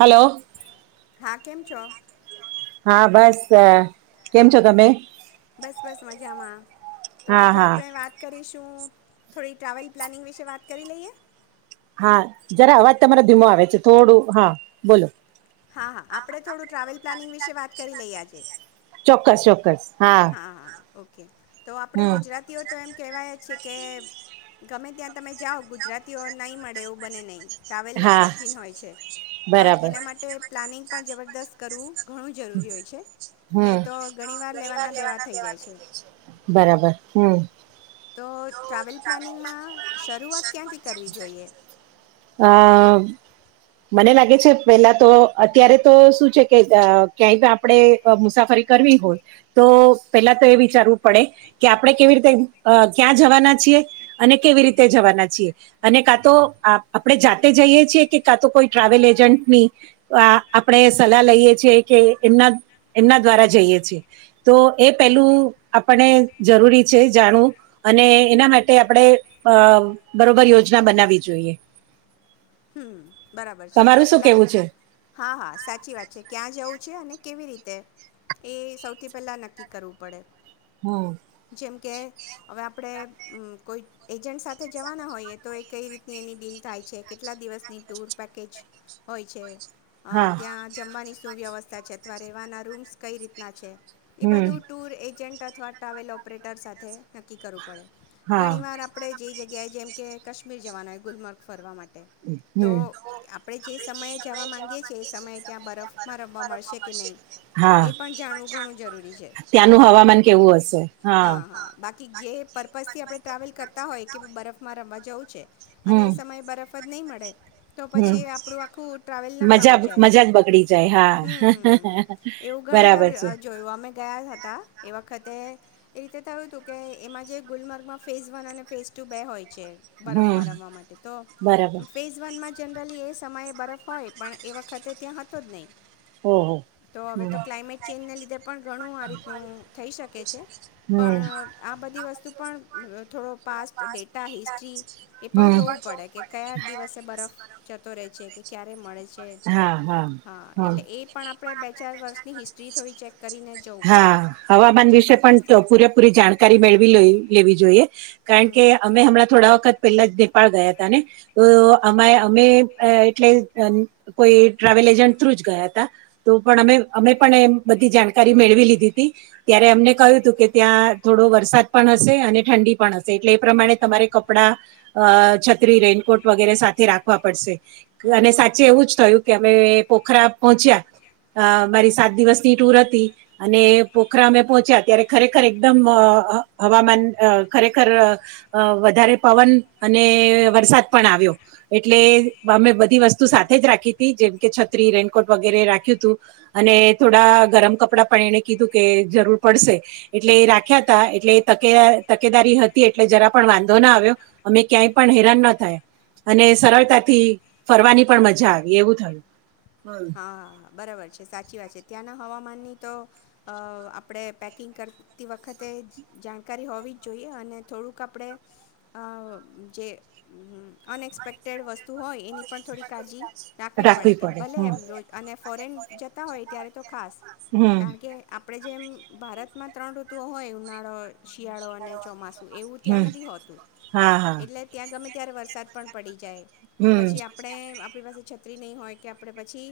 Hello. હા, કેમ છો? હા, બસ કેમ છો તમે? બસ બસ મજામાં તો હા આજે હા આપણે વાત કરી શું થોડી ટ્રાવેલ પ્લાનિંગ વિશે વાત કરી લઈએ. હા જરા અવાજ તમારો ધીમો આવે છે થોડું હા બોલો. હા હા આપણે થોડું ટ્રાવેલ પ્લાનિંગ વિશે વાત કરી લઈએ આજે. ચોક્કસ ચોક્કસ હા. હા હા ઓકે તો આપણે હમ ગુજરાતીઓ તો એમ કહેવાય છે કે ગમે ત્યાં તમે જાઓ ગુજરાતીઓ નહીં મળે એવું બને નહીં. ટ્રાવેલના હા શોખીન હોય છે, પણ બરાબર એના માટે પ્લાનિંગ પણ જબરદસ્ત કરવું ઘણું જરૂરી હોય છે, નઈ તો ઘણીવાર લેવાના લેવાના દેવા થઈ જાય છે. બરાબર. હમ તો ટ્રાવેલ પ્લાનિંગમાં શરૂઆત ક્યાંથી કરવી જોઈએ? અ મને લાગે છે, પહેલા તો અત્યારે તો શું છે કે અ ક્યાંય તો આપડે અ મુસાફરી કરવી હોય તો પહેલા તો એ વિચારવું પડે કે આપડે કેવી રીતે અ ક્યાં જવાના છીએ અને કેવી રીતે જવાના છીએ. અને કા તો આ-આપડે જાતે જઈએ છીએ કે કાં તો કોઈ ટ્રાવેલ એજન્ટની તો આ આપડે સલાહ લઈએ છીએ કે એમના એમના દ્વારા જઈએ છીએ. તો એ પહેલુ આપડે જરૂરી છે જાણવું. અને એના માટે આપડે અ બરોબર યોજના બનાવી જોઈએ. હમ, બરાબર છે. એટલે તમારું શું પેલા કહેવું છે હા, હા, સાચી વાત છે. ક્યાં જવું છે અને કેવી રીતે એ સૌથી પેલા નક્કી કરવું પડે. હમ. જેમ કે હવે આપડે મ કોઈ એજન્ટ સાથે જવાના હોઈએ તો એ કઈ રીતે એની ડીલ થાય છે કેટલા દિવસની ટૂર પેકેજ હોય છે, અ હા. ત્યાં જમવાની શું વ્યવસ્થા સા છે, અથવા રહેવાના રૂમ્સ કઈ રીતના છે, એ હમ્મ. બધું ટૂર એજન્ટ અથવા ટ્રાવેલ ઓપરેટર સાથે નક્કી કરવું પડે. હા. ઘણીવાર આપ આપડે જે જગ્યાએ, જેમ કે કશ્મીર જવાના હોય, ગુલમર્ગ ફરવા મા ટે તો હમ્મ આપડે જે સમયે જવા માંગીએ છીએ, એ સમયે ત્યાં બરફમાં રમવા મળશે કે નઈ? હા. એ પણ જાણવું ઘણું જરૂરી છે. ત્યાંનું હવામાન કેવું હશે? હા. બાકી જે પર્પઝથી આપડે ટ્રાવેલ કરતા હોઈએ કે બરફમાં રમવા જવું છે, અને હમ્મ. એ સમયે બરફ પદ નઈ મળે તો હમ્મ. પછી આપડુ આખું ટ્રાવેલ નકામુ મજા જાય. મજા જ બગડી જાય હા. હમ, હમ, હમ. એવું ઘણીવાર બરાબર અ છે. જોયું, અમે ગયા હતા એ વખતે એ રીતે થયું તું કે એમાં જે ગુલમર્ગમાં ફેઝ વન અને ફેઝ ટુ બે હોય છે. હમ બરફમાં રમવા માટે તો બરાબર ફેઝ વનમાં જનરલી એ સમયે બરફ હોય, પણ એ વખતે ત્યાં હતો જ નઈ. હમ્મ, હમ્મ. તો હવે તો ક્લાઇમેટ ચેન્જને લીધે પણ ઘણું આ રીતનું થઈ શકે છે. હમ. પણ આ બધી વસ્તુ પણ થોડો પાસ્ટ ડેટા, હિસ્ટ્રી એ પણ હમ. જોવું પડે કે, કયા દિવસે બરફ જતો રે છે કે ક્યારે મળે છે. હા, એટલે એ પણ આપડે બે-ચાર વર્ષની હિસ્ટ્રી થોડી ચેક કરીને જવું પડે હા, હવામાન જે વિશે પણ તો પર્પઝથી પૂરે પૂરી જાણકારી મેળવી લઈ લેવી જોઈએ. કારણ હમ કે અમે હમણાં થોડા વખત પેલા જ નેપાળ ગયા તા, ને તો હમ અમાય અમે અ [unintelligible] કોઈ ટ્રાવેલ એજન્ટ થ્રુ જ ગયા તા. તો પણ અમે હમ અમે પણ એ બધી જાણ કારી મેળવી લીધી તી, ત્યારે અમને કહ્યું હતું કે, ત્યાં થોડો વરસાદ પણ હશે અને ઠંડી પણ હશે. એટલે એ પ્રમાણે તમારે કપડા અ છત્રી રેનકોટ વગેરે સાથે રાખવા પડશે. હમ અને સાચે એવું જ થયું કે અમે પોખરા પોહોંચ્યા અ મારી સાત દિવસની ટુર હતી અને પોખરા અમે પહોંચ્યા, ત્યારે ખરેખર એકદમ અ હવામાન ખરેખર અ વધારે પવન અને વરસાદ પણ આવ્યો એટલે અમે બધી વસ્તુ સાથે જ રાખી તી. જેમ કે, છત્રી, રેનકોટ વગેરે રાખ્યું તું. અને થોડા ગરમ કપડાં પણ એને કીધું કે જરૂર પડશે. એટલે એ રાખ્યા તા. એટલે તકે તકેદારી હતી એટલે જરા પણ વાંધો ના આવ્યો. અમે ક્યાંય પણ હેરાન ના થયા. અને સરળતાથી ફરવાની પણ મજા આવી એવું થયું. હા બરાબર છે. સાચી વાત છે. ત્યાંના હવામાનની તો અ આપણે પેકિંગ કરતી વખતે જ જાણકારી હોવી જ જોઈએ. અને થોડુંક આપણેે અ જે અનએક્સપેક્ટેડ વસ્તુ હોય એની પણ થોડી કાળજી રાખવી પડે. કે ભલે એમ તો અને ફોરેન જતા હોય ત્યારે તો ખાસ. હમ. આપણે કારણ કે આપણે જેમ ભારતમાં ત્રણ ઋતુઓ હોય. ઉનાળો શિયાળો અને ચોમાસું એવું ત્યાં નથી હોતું. હા હા. એટલે ત્યાં ગમે ત્યારે વરસાદ પણ પડી જાય. તો હમ. પછી આપણે આપણી પાસે છત્રી નહીં હોય કે આપણે પછી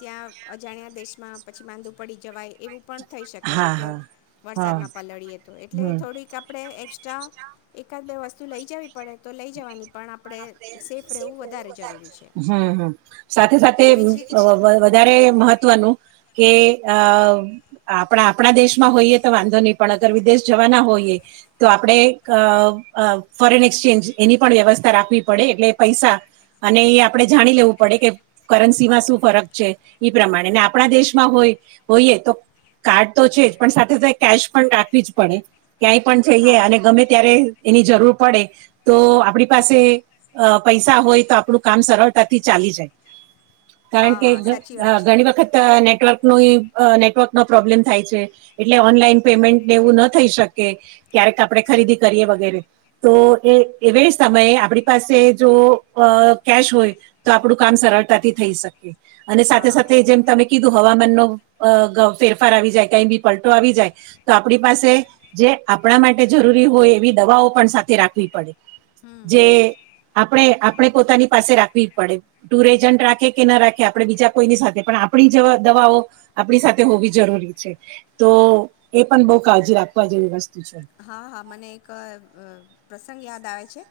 ત્યાં અજાણ્યા દેશમાં પછી માંદું પડી જવાય એવું પણ થઈ શકે ને હા કે હા હા વરસાદમાં પલળીએ તો એટલે એ હમ. થોડીક આપણે એસ્ટ્રા એકાદ બે વસ્તુ લઈ જવી પડે તો લઈ જવાની. પણ આપણે સેફ રહેવું વધારે જરૂરી છે. હમ્મ સાથે સાથે એવી જ રીતે હમ વધારે મહ મહવનું કે આ આપણા આપણા દેશમાં હોઈએ તો વાંધો નહી પણ અગર વિદેશ જવાના હોઈએ તો આપણે અ ફોરેન એક્સચેન્જ ની પણ વ્યવસ્થા રાખવી પડે. એટલે પૈસા અને એ આપડણે જાણી લેવું પડે કે કરન્સીમાં શું ફરક છે. ઈ પ્રમાણે ને આપણા દેશમાં હોય હોઈએ તો કાર્ડ તો છે જ પણ સાથે સાથે કેશ પણ રાખવી જ પડે. ક્યાંય પણ જઈએ હા અને ગમે ત્યારે એની જરૂર પડે તો આપણી પાસે અ પૈસા હોય તો આપણું કામ સરળતાથી ચાલી જાય. કારણ હા કે હા સાચી વાત છે ઘણી વખત નેટવર્ક ન નેટવર્ક નો પ્રોબ્લેમ થાય છે. એટલે ઓનલાઈન પેમેન્ટને એવું ન થઈ શકે ક્યારેક આપણે ખરીદી કરીએ વગેરે તો એ એવે સમયે આપણી પાસે જો કેશ હોય. તો આપણું કામ સરળતાથી થઈ શકે. અને હા સાથે સાથે હા જેમ તમે કીધું હવામાન ન ફેરફાર આવી જાય. કઈ બી પલટો આવી જાય. તો આપણી પાસે જે આપણા માટે જરૂરી હોય, એવી દવાઓ પણ સાથે રાખવી પડે. હમ હમ જે આપણે આપણે પોતાની પાસે રાખવી જ પડે. ટુર એજન્ટ રાખે કે ના રાખે આપણે બીજા કોઈની સાથે પણ આપણી જેવા દવાઓ આપણી સાથે હોવી જરૂરી છે તો એ પણ બઉ કાળજી રાખવા જેવી વસ્તુ છે. હા હા મને એક પ્રસંગ યાદ આવે છે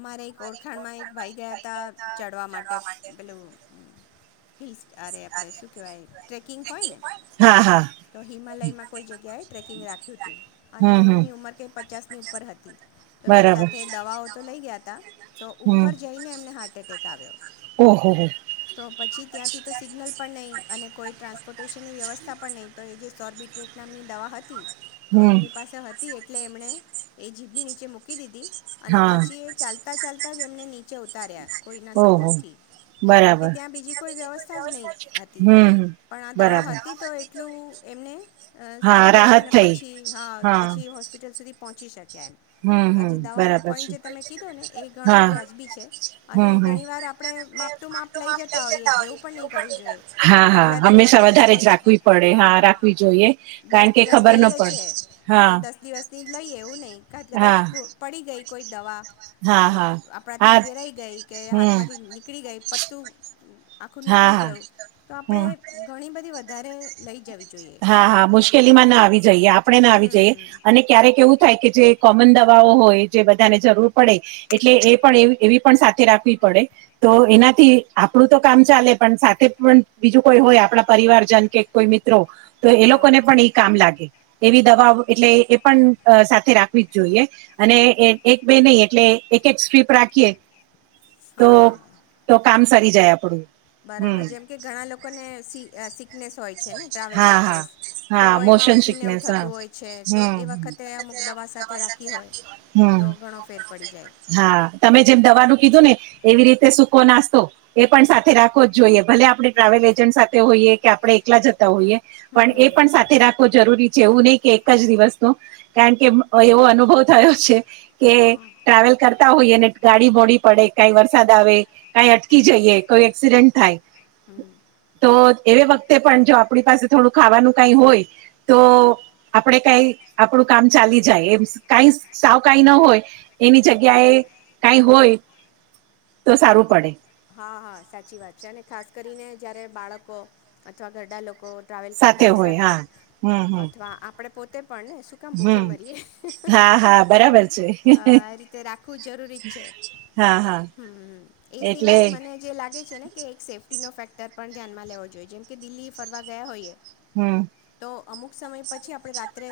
અમારે એક ઓ ખાણમાં એક ભાઈ ગયા હતા ચડવા માટે પેલું હિલ્સ અરે આપણે શું કહેવાય ટ્રેકિંગ હોય ને હા હા તો હિમાલયમાં કોઈ જગ્યાએ ટ્રેકિંગ રાખ્યું તું હમ હમ એમની ઉંમર કઈ પચાસની ઉપર હતી તો એમની બરાબર સાથે દવાઓ તો લઈ ગયા હતા તો હમ ઉપર જઈને એમને હાર્ટ એટેક આવ્યો ઓહો હો તો પછી ત્યાંથી તો સિગ્નલ પણ નહીં અને કોઈ ટ્રાન્સપોર્ટેશનની વ્યવસ્થા પણ નહીં તો એ જે સોર્બિટ્રેટ નામની દવા હતી તો હમ એમની પાસે હતી એટલે એમણે એ જીભની નીચે મૂકી દીધી અને હા પછી એ ચાલતી ચાલતાં ચાલતા જ એમને નીચે ઉતાર્યા કોઈના ઓહો સપોર્ટથી કારણ કે બરાબર ત્યાં બીજી કોઈ વ્યવસ્થા જ નહીં હતી હમ હમ, પણ આ દવા બરાબર હતી તો એટલું એમને હા સારું રહ્યું રાહત અને થઈ પછી હા પછી હોસ્પિટલ સુધી પહોંચી શક્યા એમ હમ તો હમ આજે દવાનો બરાબર પોઈન્ટ છે જે તમે કીધો ને એ ઘણો હા વ્યાજબી છે અને હમ હમ ઘણીવાર આપણે માપ ટ માપ લઈ જતા હોઈએ એવું પણ નહી કરવું જોઈએ હા હા કેટલા દિવસ હંમેશા વધારે જ સપોઝ રાખવી પડે હા રાખવી જોઈએ દસ કારણ કે દિવસ ખબર ન જઈએ છે. પડે તો હા દસ દિવસની જ લઈ એવું નહી કાચ કદાચ હા પડી ગઈ કોઈ દવા હા અ હા આપણાથી હા વેરાઈ ગઈ કે હમ હાથમાંથી નીકળી ગઈ પત્તું આખું હા નીકળી હા ગયું તો આપણે હમ ઘણી બધી વધારે લઈ જવી જોઈએ હા દવા હા મુશ્કેલી માં ના આવી જઈએ આપણે ના આવી જઈએ હમ અને ક્યારેક એવું થાય કે જે કોમન દવાઓ હોય જે બધાને જરૂર પડે એટલે એ પણ એ એવી પણ સાથે રાખવી પડે. તો એનાથી આપણું તો કામ ચાલે પણ સાથે પણ બીજું કોઈ હોય આપણા પરિવારજન કે કોઈ મિત્રો તો એ હા હા લોકોને પણ એઈ કામ લાગે એવી દવા એટલે એ પણ સાથે રાખવી જ જોઈએ અને એ એક બે નહી એટલે એક એક સ્ટ્રીપ રાખીએ તો હા હા હા તો કામ સરી જાય આપડું બરાબર જેમ કે ઘણા લોકોને સી સિકનેસ હોય છે ને ટ્રાવેલ હા હા સિકનેસ તો હા એમાં મોશન ઉલટીને એવું સિકનેસ હા થતું હોય છે તો હમ એ વખત તે અમુક દવા સાથે રાખી હોય તો હમ ઘણો ફેર પડી જાય હા તમે જેમ હમ દવાનું કીધું ને એવી રીતે સૂકો નાસ્તો એ પણ સાથે રાખવો જ જોઈએ ભલે આપણે ટ્રાવેલ એજન્ટ સાથે હોઈએ કે આપણે એકલા જતા હોઈએ હમ પણ એ હમ પણ સાથે રાખ જરૂરી છે એવું નહી કે એક જ દિવસ નો કારણ કે એવો અનુભવ થયો છે હા કે ટ્રાવેલ કરતા હોઈ અને ગાડી મોડી પડે કઈ વરસાદ આવે કઈ અટકી જઈએ કોઈ એક્સિડેન્ટ થાય હમ. તો એ વખતે પણ જો આપણી પાસે થોડું ખાવાનું કાઈ હોય તો આપડે કઈ આપણું કામ ચાલી જાય એમ કઈ સાવ કઈ ન હોય એની જગ્યા એ કઈ હોય તો સારું પડે હા હા સાચી વાત છે અને ખાસ કરીને જ્યારે બાળકો અથવા ઘરડા લોકો ટ્રાવેલ કરતા હોય સાથે હા હમ હમ અથવા આપણે પોતે પણ ને શું કમ ભૂખે હમ મરીએ હા હા તો બરાબર છે આ રીતે રાખવું જરૂરી જ છે. હા હા હમ એ એટલે સિવાય મને જે લાગે છે ને કે એક સેફ્ટી નો ફેક્ટર પણ ધ્યાનમાં લેવો જોઈએ જેમ કે દિલ્હી ફરવા ગયા હોઈએ હમ તો અમુક સમય પછી આપણે રાત્રે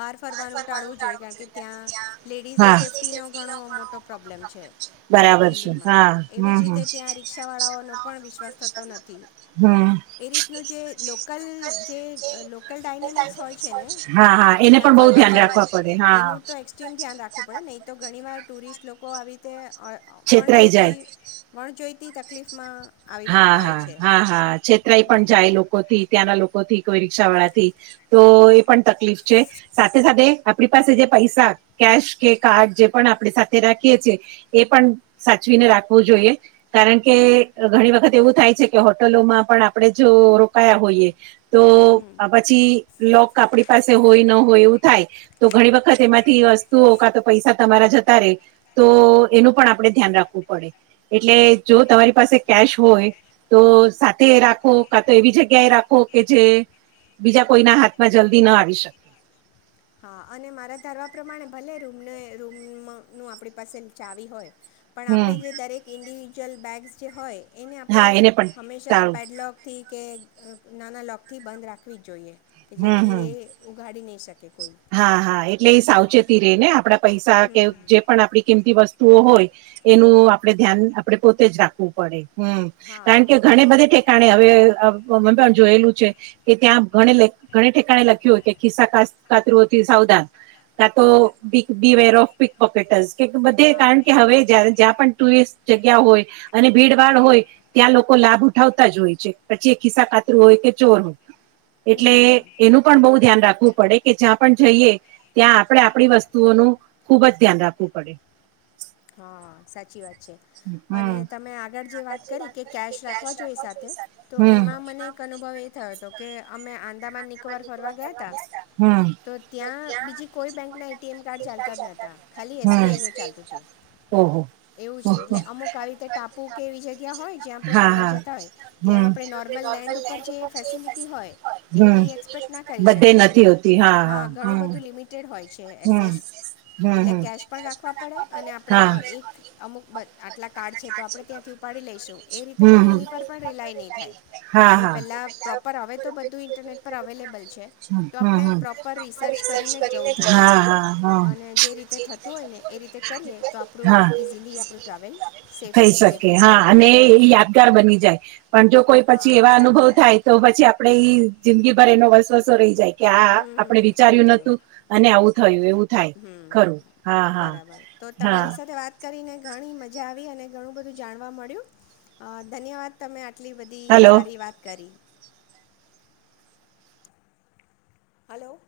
બહાર ફરવાનું ટાળવું જોઈએ કાયાકિ કે ત્યાં લેડીઝની હા. સેફ્ટીનો ઘણો મોટો પ્રોબ્લેમ છે. બરાબર છે. દિલ્હીમાં હા. એવી જ હમ હમ. રીતે ત્યાં રિકષાવાળાઓનો પણ વિશ્વાસ થતો નથી હમ એ રીતનું જે લોકલ જે હમ. લોકલ ડાયનેમિક્સ હોય છે. ને હા હા એને પણ બહુ ધ્યાન રાખવા પડે હા ચીમ ધ્યાન રાખવું પડે નહીં તો ઘણી વાર ટુરિસ્ટ લોકો આવી રીતે અ અણ છેતરાઈ જોઈતી જાય. અણ જોઈતી તકલીફમાં આવી હા પડતા હા હોય છે હા હા છેતરાઈ હમ પણ જાય લોક હો થી ત્યાંના લોકો થી કોઈ રિકષા વાળા થી તો એ પણ તકલીફ છે. સાથે સાથે આપણી પાસે જે પૈસા કેશ કે કાર્ડ જે પણ આપણે સાથે રાખીએ છીએ એ પણ સાચવીને રાખવું જોઈએ કારણ કે ઘણી વખત એવું થાય છે. કે હોટલોમાં પણ આપણે જો રોકાયા હોઈએ તો હમ પછી લોક આપણી પાસે હોય ન હોય એવું થાય તો ઘણી વખત એમાંથી વસ્તુઓ કા તો પૈસા તમારા જતા રે તો એનું પણ આપ આપણે ધ્યાન રાખવું પડે એટલે જો તમારી પાસે થોય તો સાથે રાખો કા તો એવી જગ્યા એ રાખો કે જે બીજા કોઈના હાથમાં જલ્દી ન આવી શકે હા અને મારા ધારવા પ્રમાણે ભલે રૂમને રૂમ નું આપડી પાસે ચાવી હોય પણ હમ આપડી જે દરેક ઇન્ડિવિજ્યુઅલ બેગ્સ જે હોય એને આપડે હા એને પણ હંમેશાં ટાળો પેડલોગ થી કે નાના લોકથી બંધ રાખવી જ જોઈએ કે હમ જેથી હમ એ ઉગાડી નહીં શકે કોઈ હા હા એટલે એ સાવચેતી રેય ને આપડા પૈસા હમ કે હમ. જે પણ આપડી કિંમતી વસ તુઓ હોય એનું આપડે ધ્યાન આપડે પોતે જ રાખવું પડે હમ હા કારણ હા કે હા ઘણી બધે ઠેકાણે હવે મન પણ જોયેલું છે. કે ત્યાં ઘણી ઠેકાણે લખ્યું હોય કે ખિસ્સા કાતરુંથી સાવધાન કા તો હમ be beware of pickpockets કે બધે હા કારણ કે હા હવે જ્યાં પણ ટુરિસ્ટ જગ્યા હોય અને ભીડભાડ હોય ત્યાં લોક લોકો લાભ ઉઠાવતા જ હોય છે. પછી એક ખિસ્સા કાતરૂ હોય કે ચોર હોય એટલે હમ એનું પણ બહુ ધ્યાન રાખવું પડે કે જ્યાં પણ જઈએ ત્યાં પડે આપડી વસ્તુઓનું ખુબ જ ધ્યાન રાખવું પડે હા સાચી વાત છે. અને હમ. તમે આગળ જે વાત કરી કે કેશ રાખવા જોએ સાથે તો હમ. એમાં મને અનુભવ એ થયો હતો કે અમે આંદામાન નિકોવાર ફરવા ગયા તા હતા હમ. તો ત્યાં બીજી કોઈ બેંકના એટીએમ કાર્ડ ચાલતા જ નહોતા ખાલી હમ. એસબીઆઈ ન ચાલતું હતું ઓહો એવું છે હા એટલે અમુક આવી રીતે ટાપુ કે એવી જગ્યા હોય જ્યાં આપડે ફરવા હા જતા હોય ત્યાં હમ આપડે નોર્મલ લેન્ડ ઉપર જે ફેસિલિટી હોય એવી હમ એક્સપેક્ટ ના કરી બધે શકીએ એમ નથી હોતી હા ઘણું બધું લિમિટેડ હોય છે હમ એસએસ હમ હમ એટલે હમ કેશ પણ રાખવા પડે અને આપડે હા એ અમુક બ આટલા કાર્ડ છે. તો આપડે ત્યાંથી ઉપાડી લઈશું એ રીતે હમ પણ હમ એની પર પણ રિલાય નહીં થાય હા આપડે હા પહેલાં પ્રોપર હવે તો બધું ઇન્ટરનેટ પર અવેલેબલ છે હમ તો હમ આપણે હમ પ્રો પર રિસર્ચ કરીને જ જવું જોઈએ હા હા હા અને થતું હોય ને એવી કરીએ તો હા. આપણું જે રીતે થતું હોય ને એ રીતે કરીએ તો આપ પડું ઇઝીલી આપડુ ટ્રાવેલ સેફ થઈ શકે સેફલી હા થઈ અને જાય યાદગાર બની જાય પણ જો કોઈ પછી હા એવા સાચી અનુભવ વાત થાય તો પછી આપડે જિંદગીભર એનો વસવસો રહી જાય કે આ છે આપડે હમ આવું વિચાર્યું થયું નતું અને આવું થયું એવું થાય ખરું હા હમ હા બરાબર તો હા તમારી સાથે વાત કરીને ઘણી મજા આવી અને ઘણું બધું જાણવા મળ્યું અ ધન્યવાદ તમે આટલી બધી હલો સારી વાત કરી હલો